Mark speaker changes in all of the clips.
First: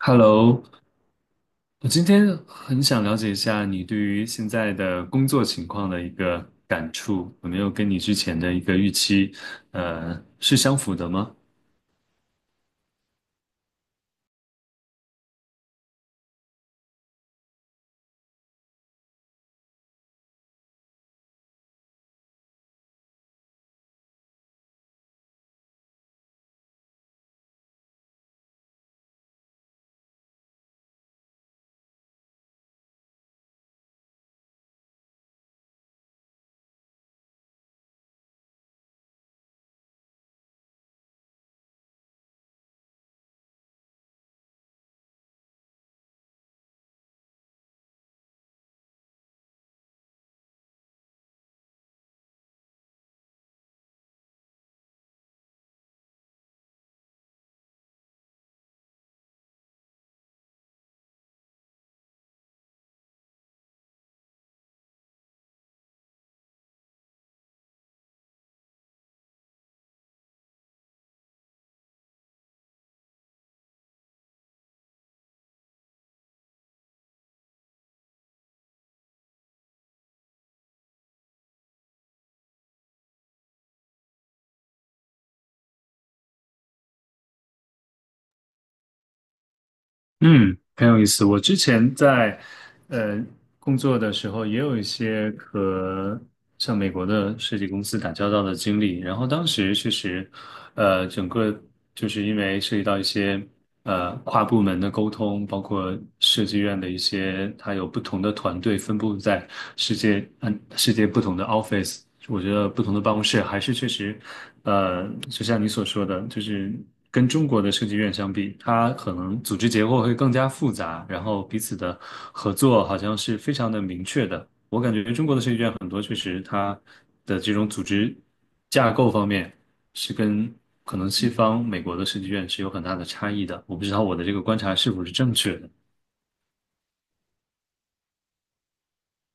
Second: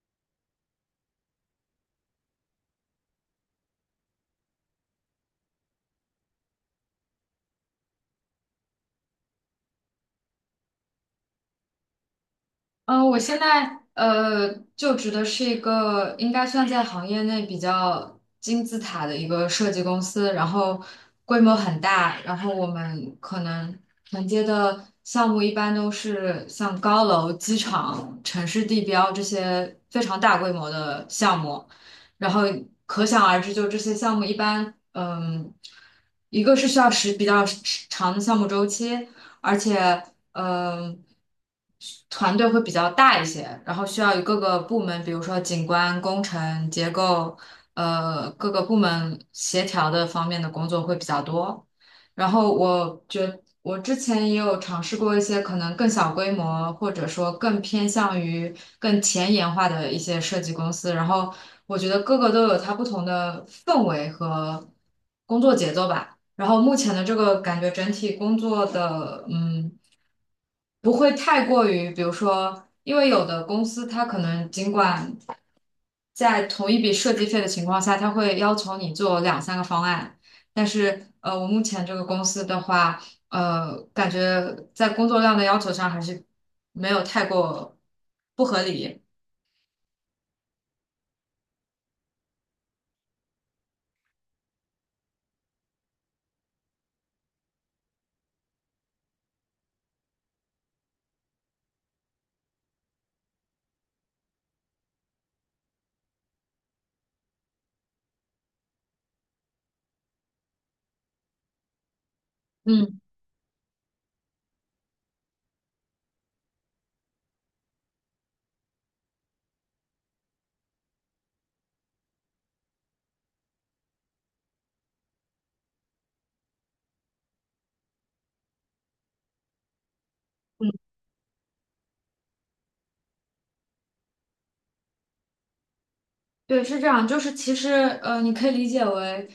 Speaker 1: Hello，我今天很想了解一下你对于现在的工作情况的一个感触，有没有跟你之前的一个预期，是相符的吗？
Speaker 2: 我现在就职的是一个应该算在行业内比较金字塔的一个设计公司，然后规模很大，然后我们可能承接的项目一般都是像高楼、机场、城市地标这些非常大规模的项目，然后可想而知，就这些项目一般，一个是需要比较时长的项目周期。而且呃，团队会比较大一些，然后需要与各个部门，比如说景观、工程、结构，各个部门协调的方面的工作会比较多。然后我之前也有尝试过一些可能更小规模，或者说更偏向于更前沿化的一些设计公司，然后我觉得各个都有它不同的氛围和工作节奏吧。然后目前的这个感觉整体工作的，不会太过于，比如说，因为有的公司它可能尽管在同一笔设计费的情况下，它会要求你做两三个方案，但是我目前这个公司的话，感觉在工作量的要求上还是没有太过不合理。
Speaker 1: 嗯，很有意思。我之前在呃工作的时候，也有一些和像美国的设计公司打交道的经历。然后当时确实，整个就是因为涉及到一些跨部门的沟通，包括设计院的一些，它有不同的团队分布在世界不同的 office。我觉得不同的
Speaker 2: 嗯。
Speaker 1: 办公室还是确实，呃，就像你所说的，就是。跟中国的设计院相比，它可能组织结构会更加复杂，然后彼此的合作好像是非常的明确的。我感觉中国的设计院很多确实它的这种组织架构方面是跟可能西方美国的设计院是有很大的差异的。我不知道我的这个观察是否是正确的。
Speaker 2: 对，是这样，就是其实你可以理解为，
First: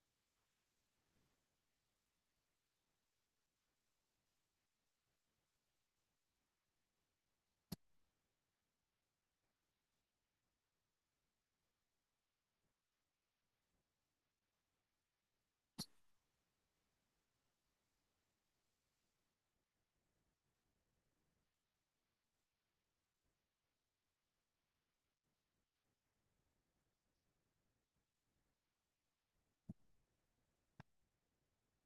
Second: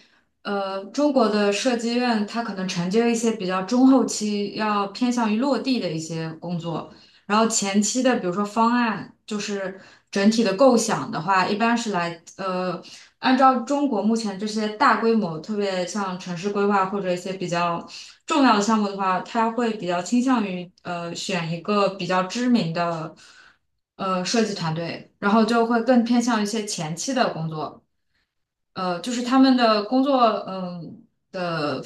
Speaker 2: 中国的设计院它可能承接一些比较中后期要偏向于落地的一些工作，然后前期的比如说方案，就是整体的构想的话，一般是按照中国目前这些大规模，特别像城市规划或者一些比较重要的项目的话，他会比较倾向于选一个比较知名的设计团队，然后就会更偏向一些前期的工作。就是他们的工作，嗯的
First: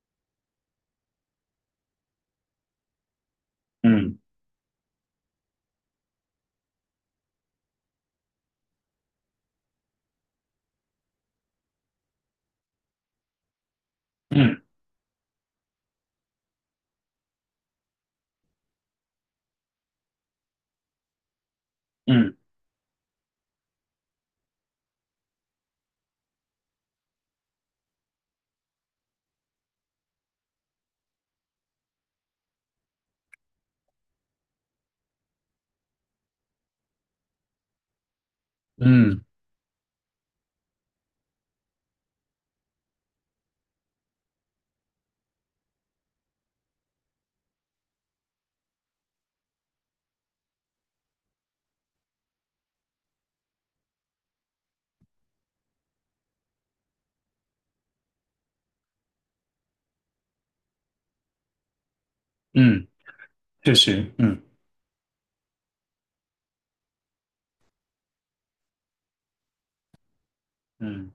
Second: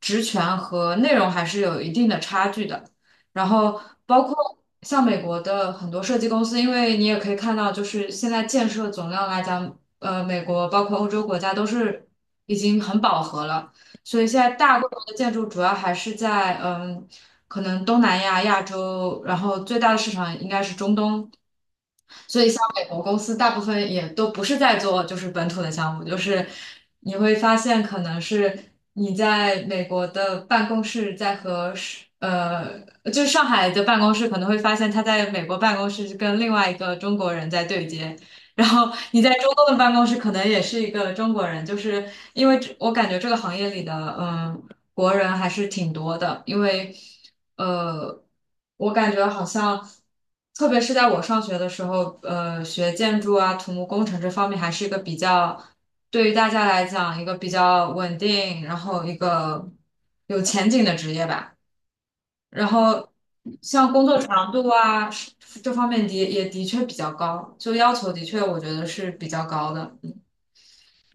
Speaker 2: 职权和内容还是有一定的差距的。然后
Speaker 1: 嗯
Speaker 2: 包括像美国的很多设计公司，因为你也可以看到，就是现在建设总量来讲，美国包括欧洲国家都是已经很饱和了，所以现在
Speaker 1: 嗯
Speaker 2: 大规模的建筑主要还是在可能东南亚、亚洲，然后最大的市场应该是中东。
Speaker 1: 嗯
Speaker 2: 所以像美国公司大部分也都不是在做就是本土的项目，就是你会发现可能是你在美国的办公室在和是呃，就是上海的办公室可能会发现他在美国办公室是跟另外一个中国人在对接。然后你
Speaker 1: 嗯
Speaker 2: 在中东的办公室可能也是一个中国人，就是因为这我感觉这个行业里的，嗯、国人还是挺多的，因为呃，我感觉好像，特别是在我上学的时候，学建筑啊、土木工程这方面还是一个比较，对于大家来讲一个比较稳定，然后一个有前景的职业吧。然
Speaker 1: 嗯，
Speaker 2: 后
Speaker 1: 确
Speaker 2: 像工
Speaker 1: 实，
Speaker 2: 作
Speaker 1: 嗯
Speaker 2: 强度啊是这方面的也的确比较高，就要求的确我觉得是比较高的。
Speaker 1: 嗯。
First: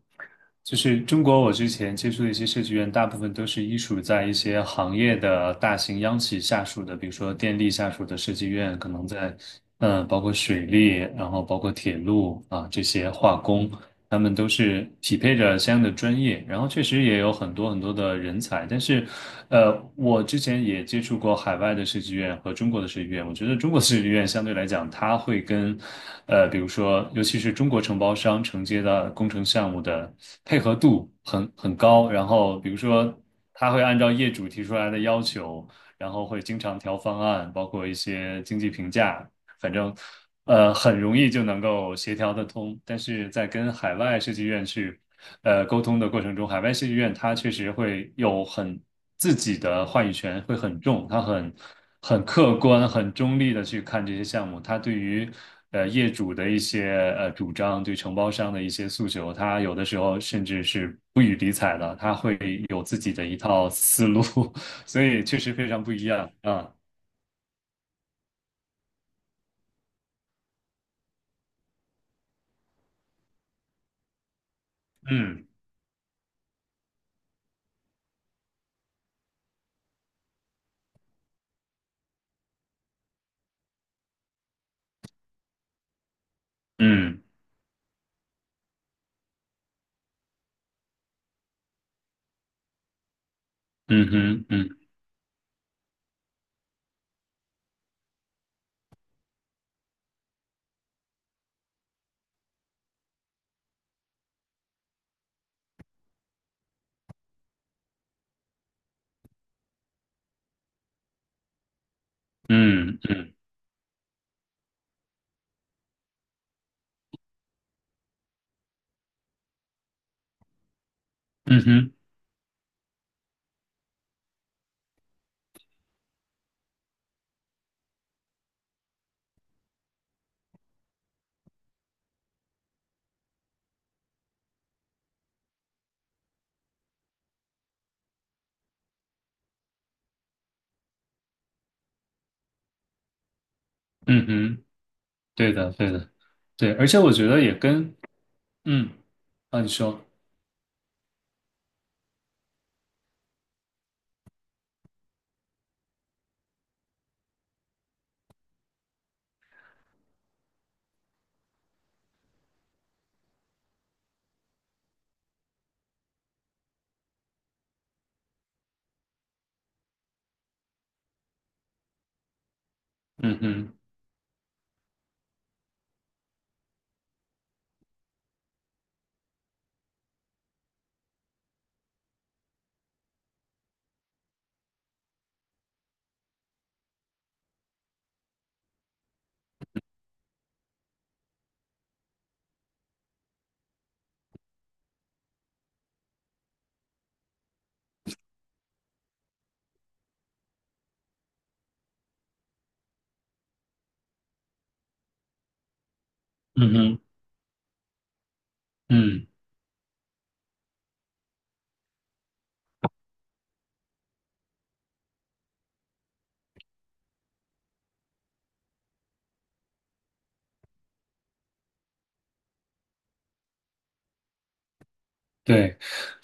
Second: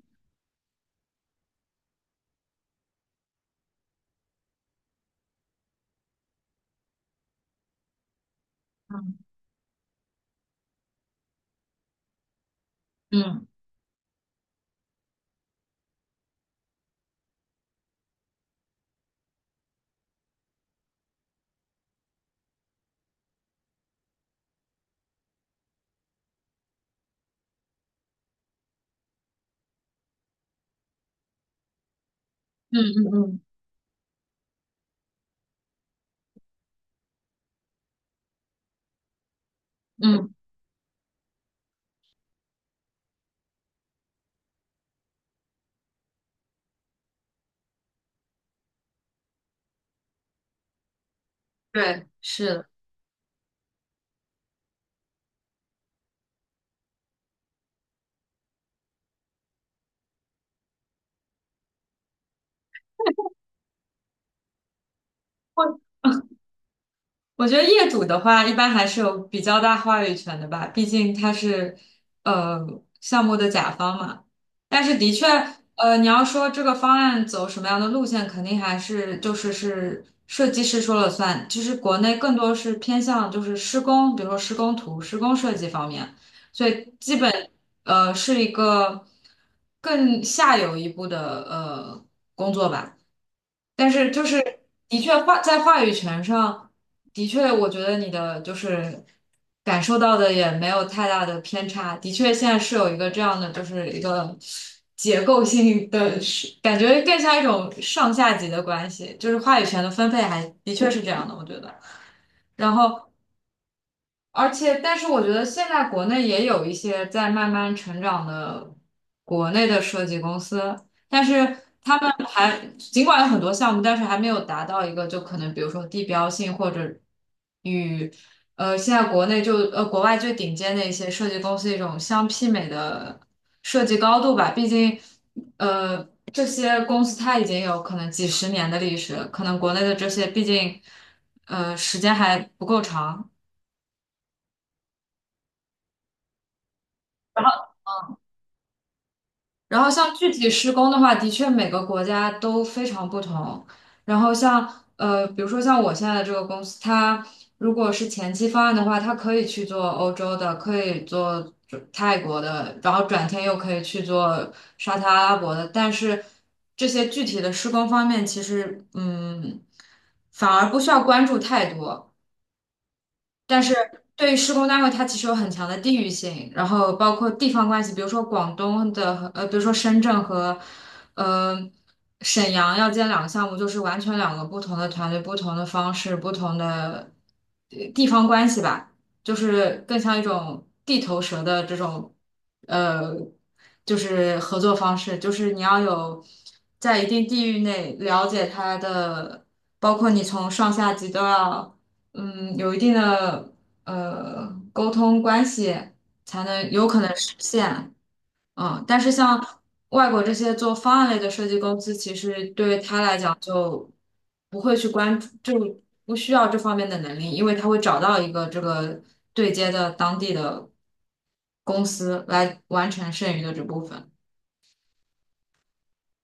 Speaker 1: 就是中国，我之前接触的一些设计院，大部分都是依属在一些行业的大型央企下属的，比如说电力下属的设计院，可能
Speaker 2: 嗯
Speaker 1: 在，嗯、包括水利，然后包括铁路啊这些化
Speaker 2: 嗯
Speaker 1: 工，他们都是匹配着相应的专业，然后确实也有很多很多的人才，但是我之前也接触过海外的设计院和中国的设计院。我觉得中国的设计院相对来讲，它会跟，呃，比如说，尤其是中国承包商承接的工程项目的配合度很高。然后，比如
Speaker 2: 嗯
Speaker 1: 说，
Speaker 2: 嗯
Speaker 1: 他会按照业主提出来的要求，然后会经常调方案，包括一些经济评价，反正，
Speaker 2: 嗯，嗯，
Speaker 1: 很容易就能够协调得通。但是在跟海外设计院去沟通的过程中，海外戏剧院它确实会有很自己的话语权会很重，它很
Speaker 2: 对，
Speaker 1: 很
Speaker 2: 是
Speaker 1: 客
Speaker 2: 的。
Speaker 1: 观、很中立的去看这些项目，它对于业主的一些主张，对承包商的一些诉求，它有的时候甚至是不予理睬的，它会有自己的一套思路，所以确实非常不一样啊，
Speaker 2: 我觉得业主的话，一般还是有比较大话语权的吧，毕竟他是呃项目的甲方嘛。但是的确，
Speaker 1: 嗯
Speaker 2: 你要说这个方案走什么样的路线，肯定还是就是是设计师说了算。其实国内更多是偏向就是施工，比如说施工图、施工设计方面，所以基
Speaker 1: 嗯
Speaker 2: 本是一个更下游一步的工作吧。但
Speaker 1: 嗯
Speaker 2: 是就是
Speaker 1: 哼嗯
Speaker 2: 的确在话语权上，的确我觉得你的就是感受到的也没有太大的偏差。的确，现在是有一个这样的，就是一个结构性的，是感觉更像一种上下级的关系，就是话语权的分配还的确是这样的，我觉得。然
Speaker 1: 嗯
Speaker 2: 后。
Speaker 1: 嗯
Speaker 2: 而且，但是我觉得现在国内也有一些在慢慢成长的国内的设计公司，但是
Speaker 1: 嗯哼
Speaker 2: 他们还尽管有很多项目，但是还没有达到一个就可能比如说地标性或者与现在国内就国外最顶尖的一些设计公司一种相媲美的设计高度吧。毕竟呃这些公司它已经有可能几十年的历史，可能国内的这些毕竟时间还不够长。
Speaker 1: 嗯哼，对的对的。对，而且我觉得也跟嗯啊，你
Speaker 2: 然后
Speaker 1: 说，
Speaker 2: 像具体施工的话，的确每个国家都非常不同。然后像比如说像我现在的这个公司，它如果是前期方案的话，它可以去做欧洲的，可以做泰国的，然后转天又可以去做沙特阿拉伯的。但是这些具体的施工方面，其实反而不需要关注太多。
Speaker 1: 嗯
Speaker 2: 但是
Speaker 1: 哼，
Speaker 2: 对于施工单位，它其实有很强的地域性，然后包括地方关系，比如说广东的和比如说深圳和呃沈阳要建两个项目，就是完全两个不同的团队、不同的方式、不同的地方关系吧，就是更像一种地头蛇的这种呃，就是合作方式，就是你要有在一定地域内了解它的，包括你从上下级都要。有一定的沟通关系，才能
Speaker 1: 嗯
Speaker 2: 有可
Speaker 1: 哼，
Speaker 2: 能实现。但是
Speaker 1: 嗯，
Speaker 2: 像外国这些做方案类的设计公司，其实对于他来讲就不会去关注，就不需要这方面的能力，因为他会找到一个这个对接的当地的公司来完成剩余的这部分。
Speaker 1: 对。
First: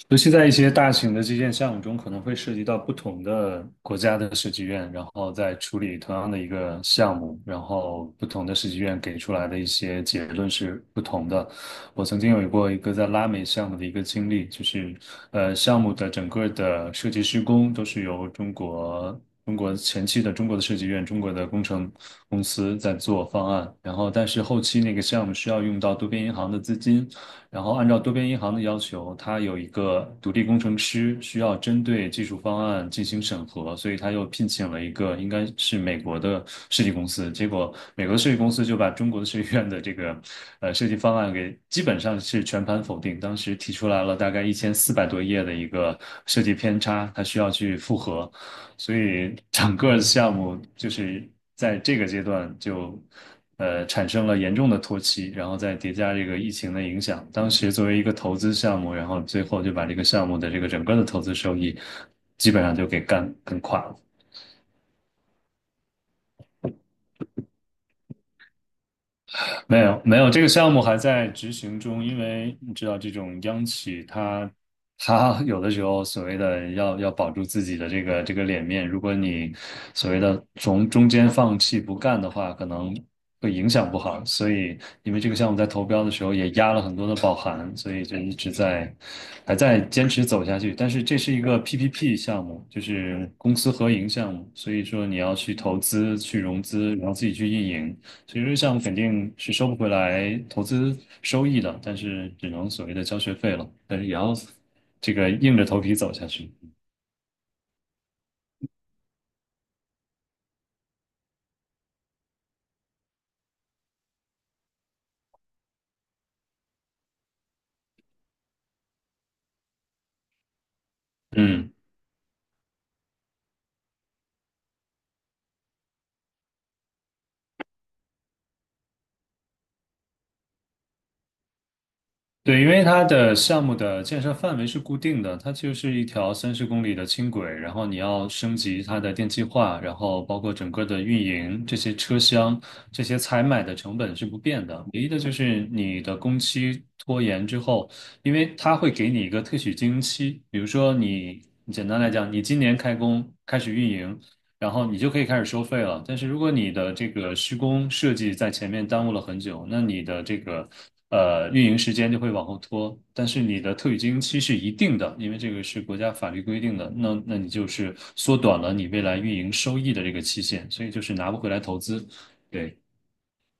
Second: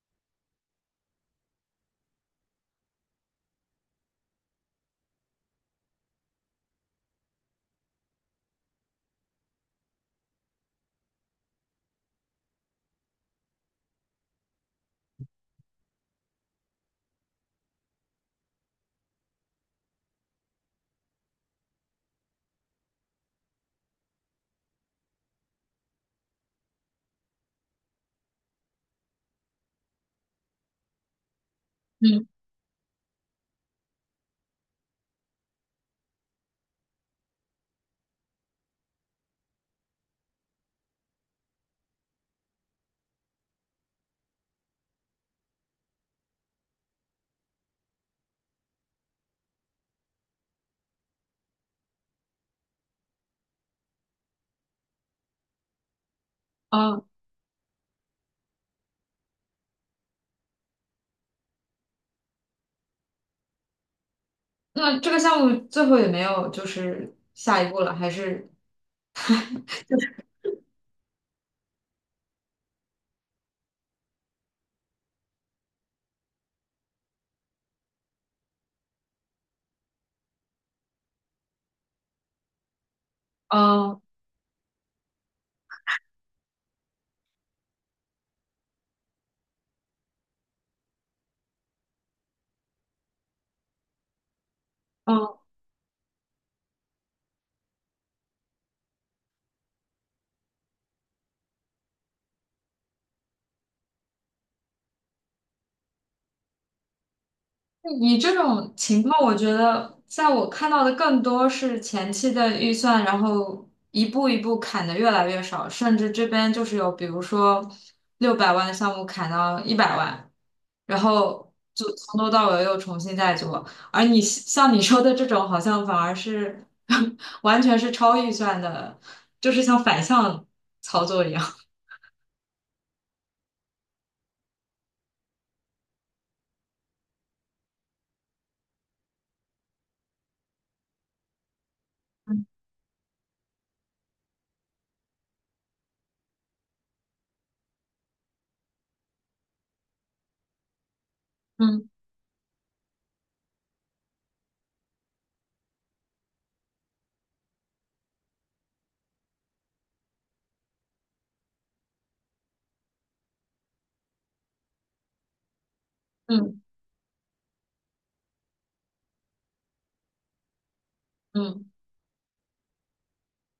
Speaker 1: 尤其在一些大型的基建项目中，可能会涉及到不同的国家的设计院，然后在处理同样的一个项目，然后不同的设计院给出来的一些结论是不同的。我曾经有过一个在拉美项目的一个经历，就是项目的整个的设计施工都是由中国。中国前期的中国的设计院、中国的工程公司在做方案，然后但是后期那个项目需要用到多边银行的资金，然后按照多边银行的要求，它有一个独立工程师需要针对技
Speaker 2: 嗯，
Speaker 1: 术方案进行审核，所以他又聘请了一个应该是美国的设计公司。结果美国的设计公司就把中国的设计院的这个设计方案给基本上是全盘否定。当时提出来了大概1400多页的一个设计偏差，他需要去复核。所以整个项目就是在这个阶段就产生了严重的拖期，然后再叠加这个疫情的影
Speaker 2: 哦，
Speaker 1: 响，当时作为一个投资项目，然后最后就把这个项目的这个整个的投资收益基本上就给干垮了。
Speaker 2: 那这个项目最后也没有就是下一步了，还是，
Speaker 1: 没有没有，这个项目还在执行中，因为你知道这种央企它，它有的时候所谓的要保住自己的这个脸面，如果你所谓的从中间放弃不干的话，可能会影响不
Speaker 2: 嗯
Speaker 1: 好。所以因为这个项目在投标的时候也压了很多的保函，所以就一直在还在坚持走下去。但是这是一个 PPP 项目，就是公私合营项目，所以说你要
Speaker 2: 嗯。
Speaker 1: 去投资、去融资，然后自己去运营。其实项目肯定是收不回来投资收益的，但是只能所谓的交学费了，但是也要这个硬着头皮走下去。
Speaker 2: 你这种情况，我觉得在我看到的更多是前期的预算，然后一步一步砍的越来越少，甚至这边就是有，比如说600万的项目砍到100万，然后
Speaker 1: 嗯。
Speaker 2: 就从头到尾又重新再做。而你像你说的这种，好像反而是 完全是超预算的，就是像反向操作一样。
Speaker 1: 对，因为它的项目的建设范围是固定的，它就是一条30公里的轻轨，然后你要升级它的电气化，然后包括整个的运营，这些车厢、这些采买的成本是不变的，唯一的就是你的工期拖延之后，因为它会给你一个特许经营期，比如说你，
Speaker 2: 嗯
Speaker 1: 简单来讲，你今年开工开始运营。然后你就可以开始收费了。但是如果你的这个施工设计在前面耽误了很久，那你的这个运营时间就会往后拖。但是你的特许经营期是一定的，因为这个是国家法律
Speaker 2: 嗯
Speaker 1: 规定的。那你就是缩短了你未来运营收益的这个期限，所以就是拿不回来
Speaker 2: 嗯。
Speaker 1: 投资。对。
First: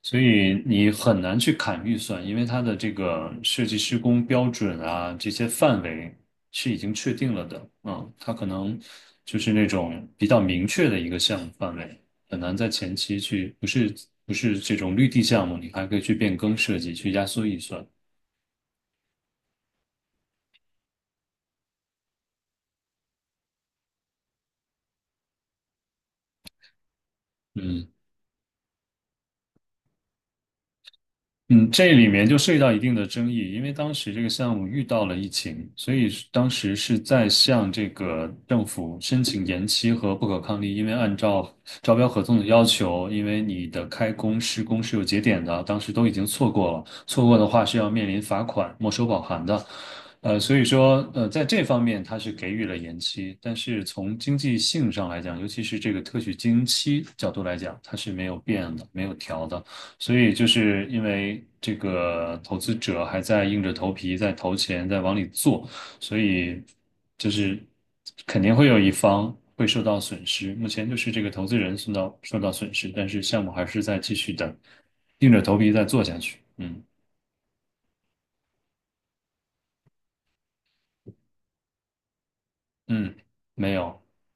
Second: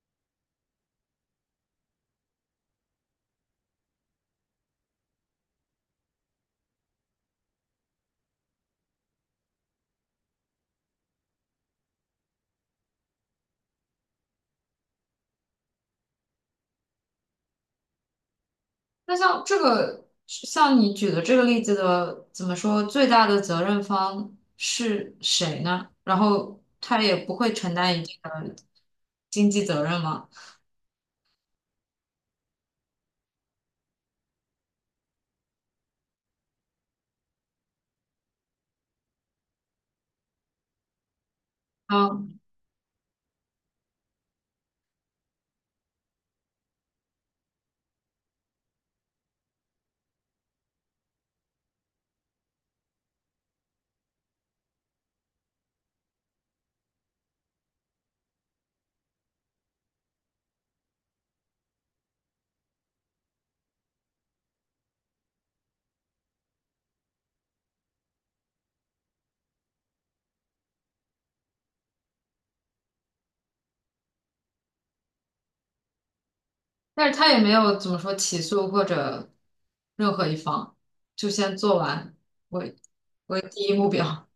Speaker 1: 所以你很难去砍预算，因为它的这个设计施工标准啊，这些范围是已经确定了的。嗯，它可能就是那种比较明确的一个项目范围，很难在前期去，不是这种绿地项目，你还可以去变更设计，去压缩预算。
Speaker 2: 那像这个，像你举的这个例子的，怎么说，最大的责任方是谁呢？然后他也不会承
Speaker 1: 嗯。
Speaker 2: 担一定的经济责任吗？
Speaker 1: 嗯，这里面就涉及到一定的争议，因为当时这个项目遇到了疫情，所以是当时是在向这个政府申请延期和不可抗力，因为按照招标合
Speaker 2: 嗯，
Speaker 1: 同的要求，因为你的开工施工是有节点的，当时都已经错过了，错过的话是要面临罚款、没收保函的。所以说，在这方面它是给予了延期，但是从经济性上来讲，尤其是这个特许经营期角度来讲，它是没有变的，没有调的。所以就是因为这个投资者还在硬着头皮在投钱，在往里做，所以就是肯定会有一方会受到损失。目前就是这个投资人受到损失，但是项目还是在继续的硬着头皮在做下去。嗯
Speaker 2: 但是他也没有怎么说起诉或者任何一方，就先做完为
Speaker 1: 嗯，
Speaker 2: 为第一
Speaker 1: 没
Speaker 2: 目
Speaker 1: 有。
Speaker 2: 标。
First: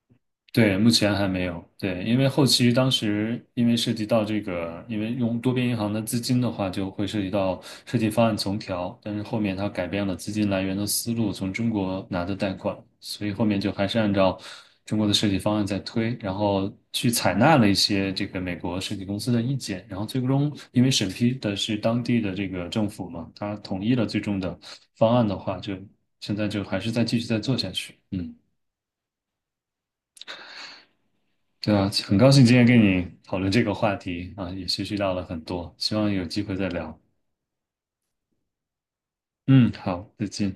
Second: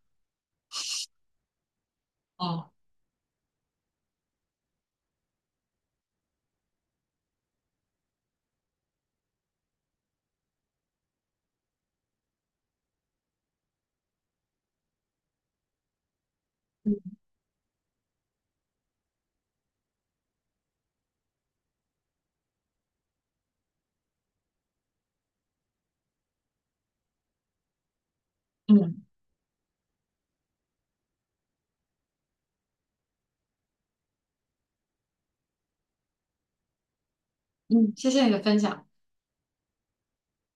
Speaker 1: 对，目前还没有。对，因为后
Speaker 2: 哦，
Speaker 1: 期当时因为涉及到这个，因为用多边银行的资金的话，就会涉及到设计方案重调。但是后面它改变了资金来源的思路，从中国拿的贷款，所以后面就还是按照中国的设计方案在推，然后
Speaker 2: 嗯
Speaker 1: 去采纳了一些这个美国设计公司的意见，然后最终因为审批的是当地的这个政府嘛，他统一了最终的方案的话，就现在就还是再继续再做下去。嗯。
Speaker 2: 嗯
Speaker 1: 对啊，很高兴今天跟你讨论这个话题啊，也学习到了很多，希望有机会再聊。
Speaker 2: 嗯，谢谢你的分享。
Speaker 1: 嗯，好，再见。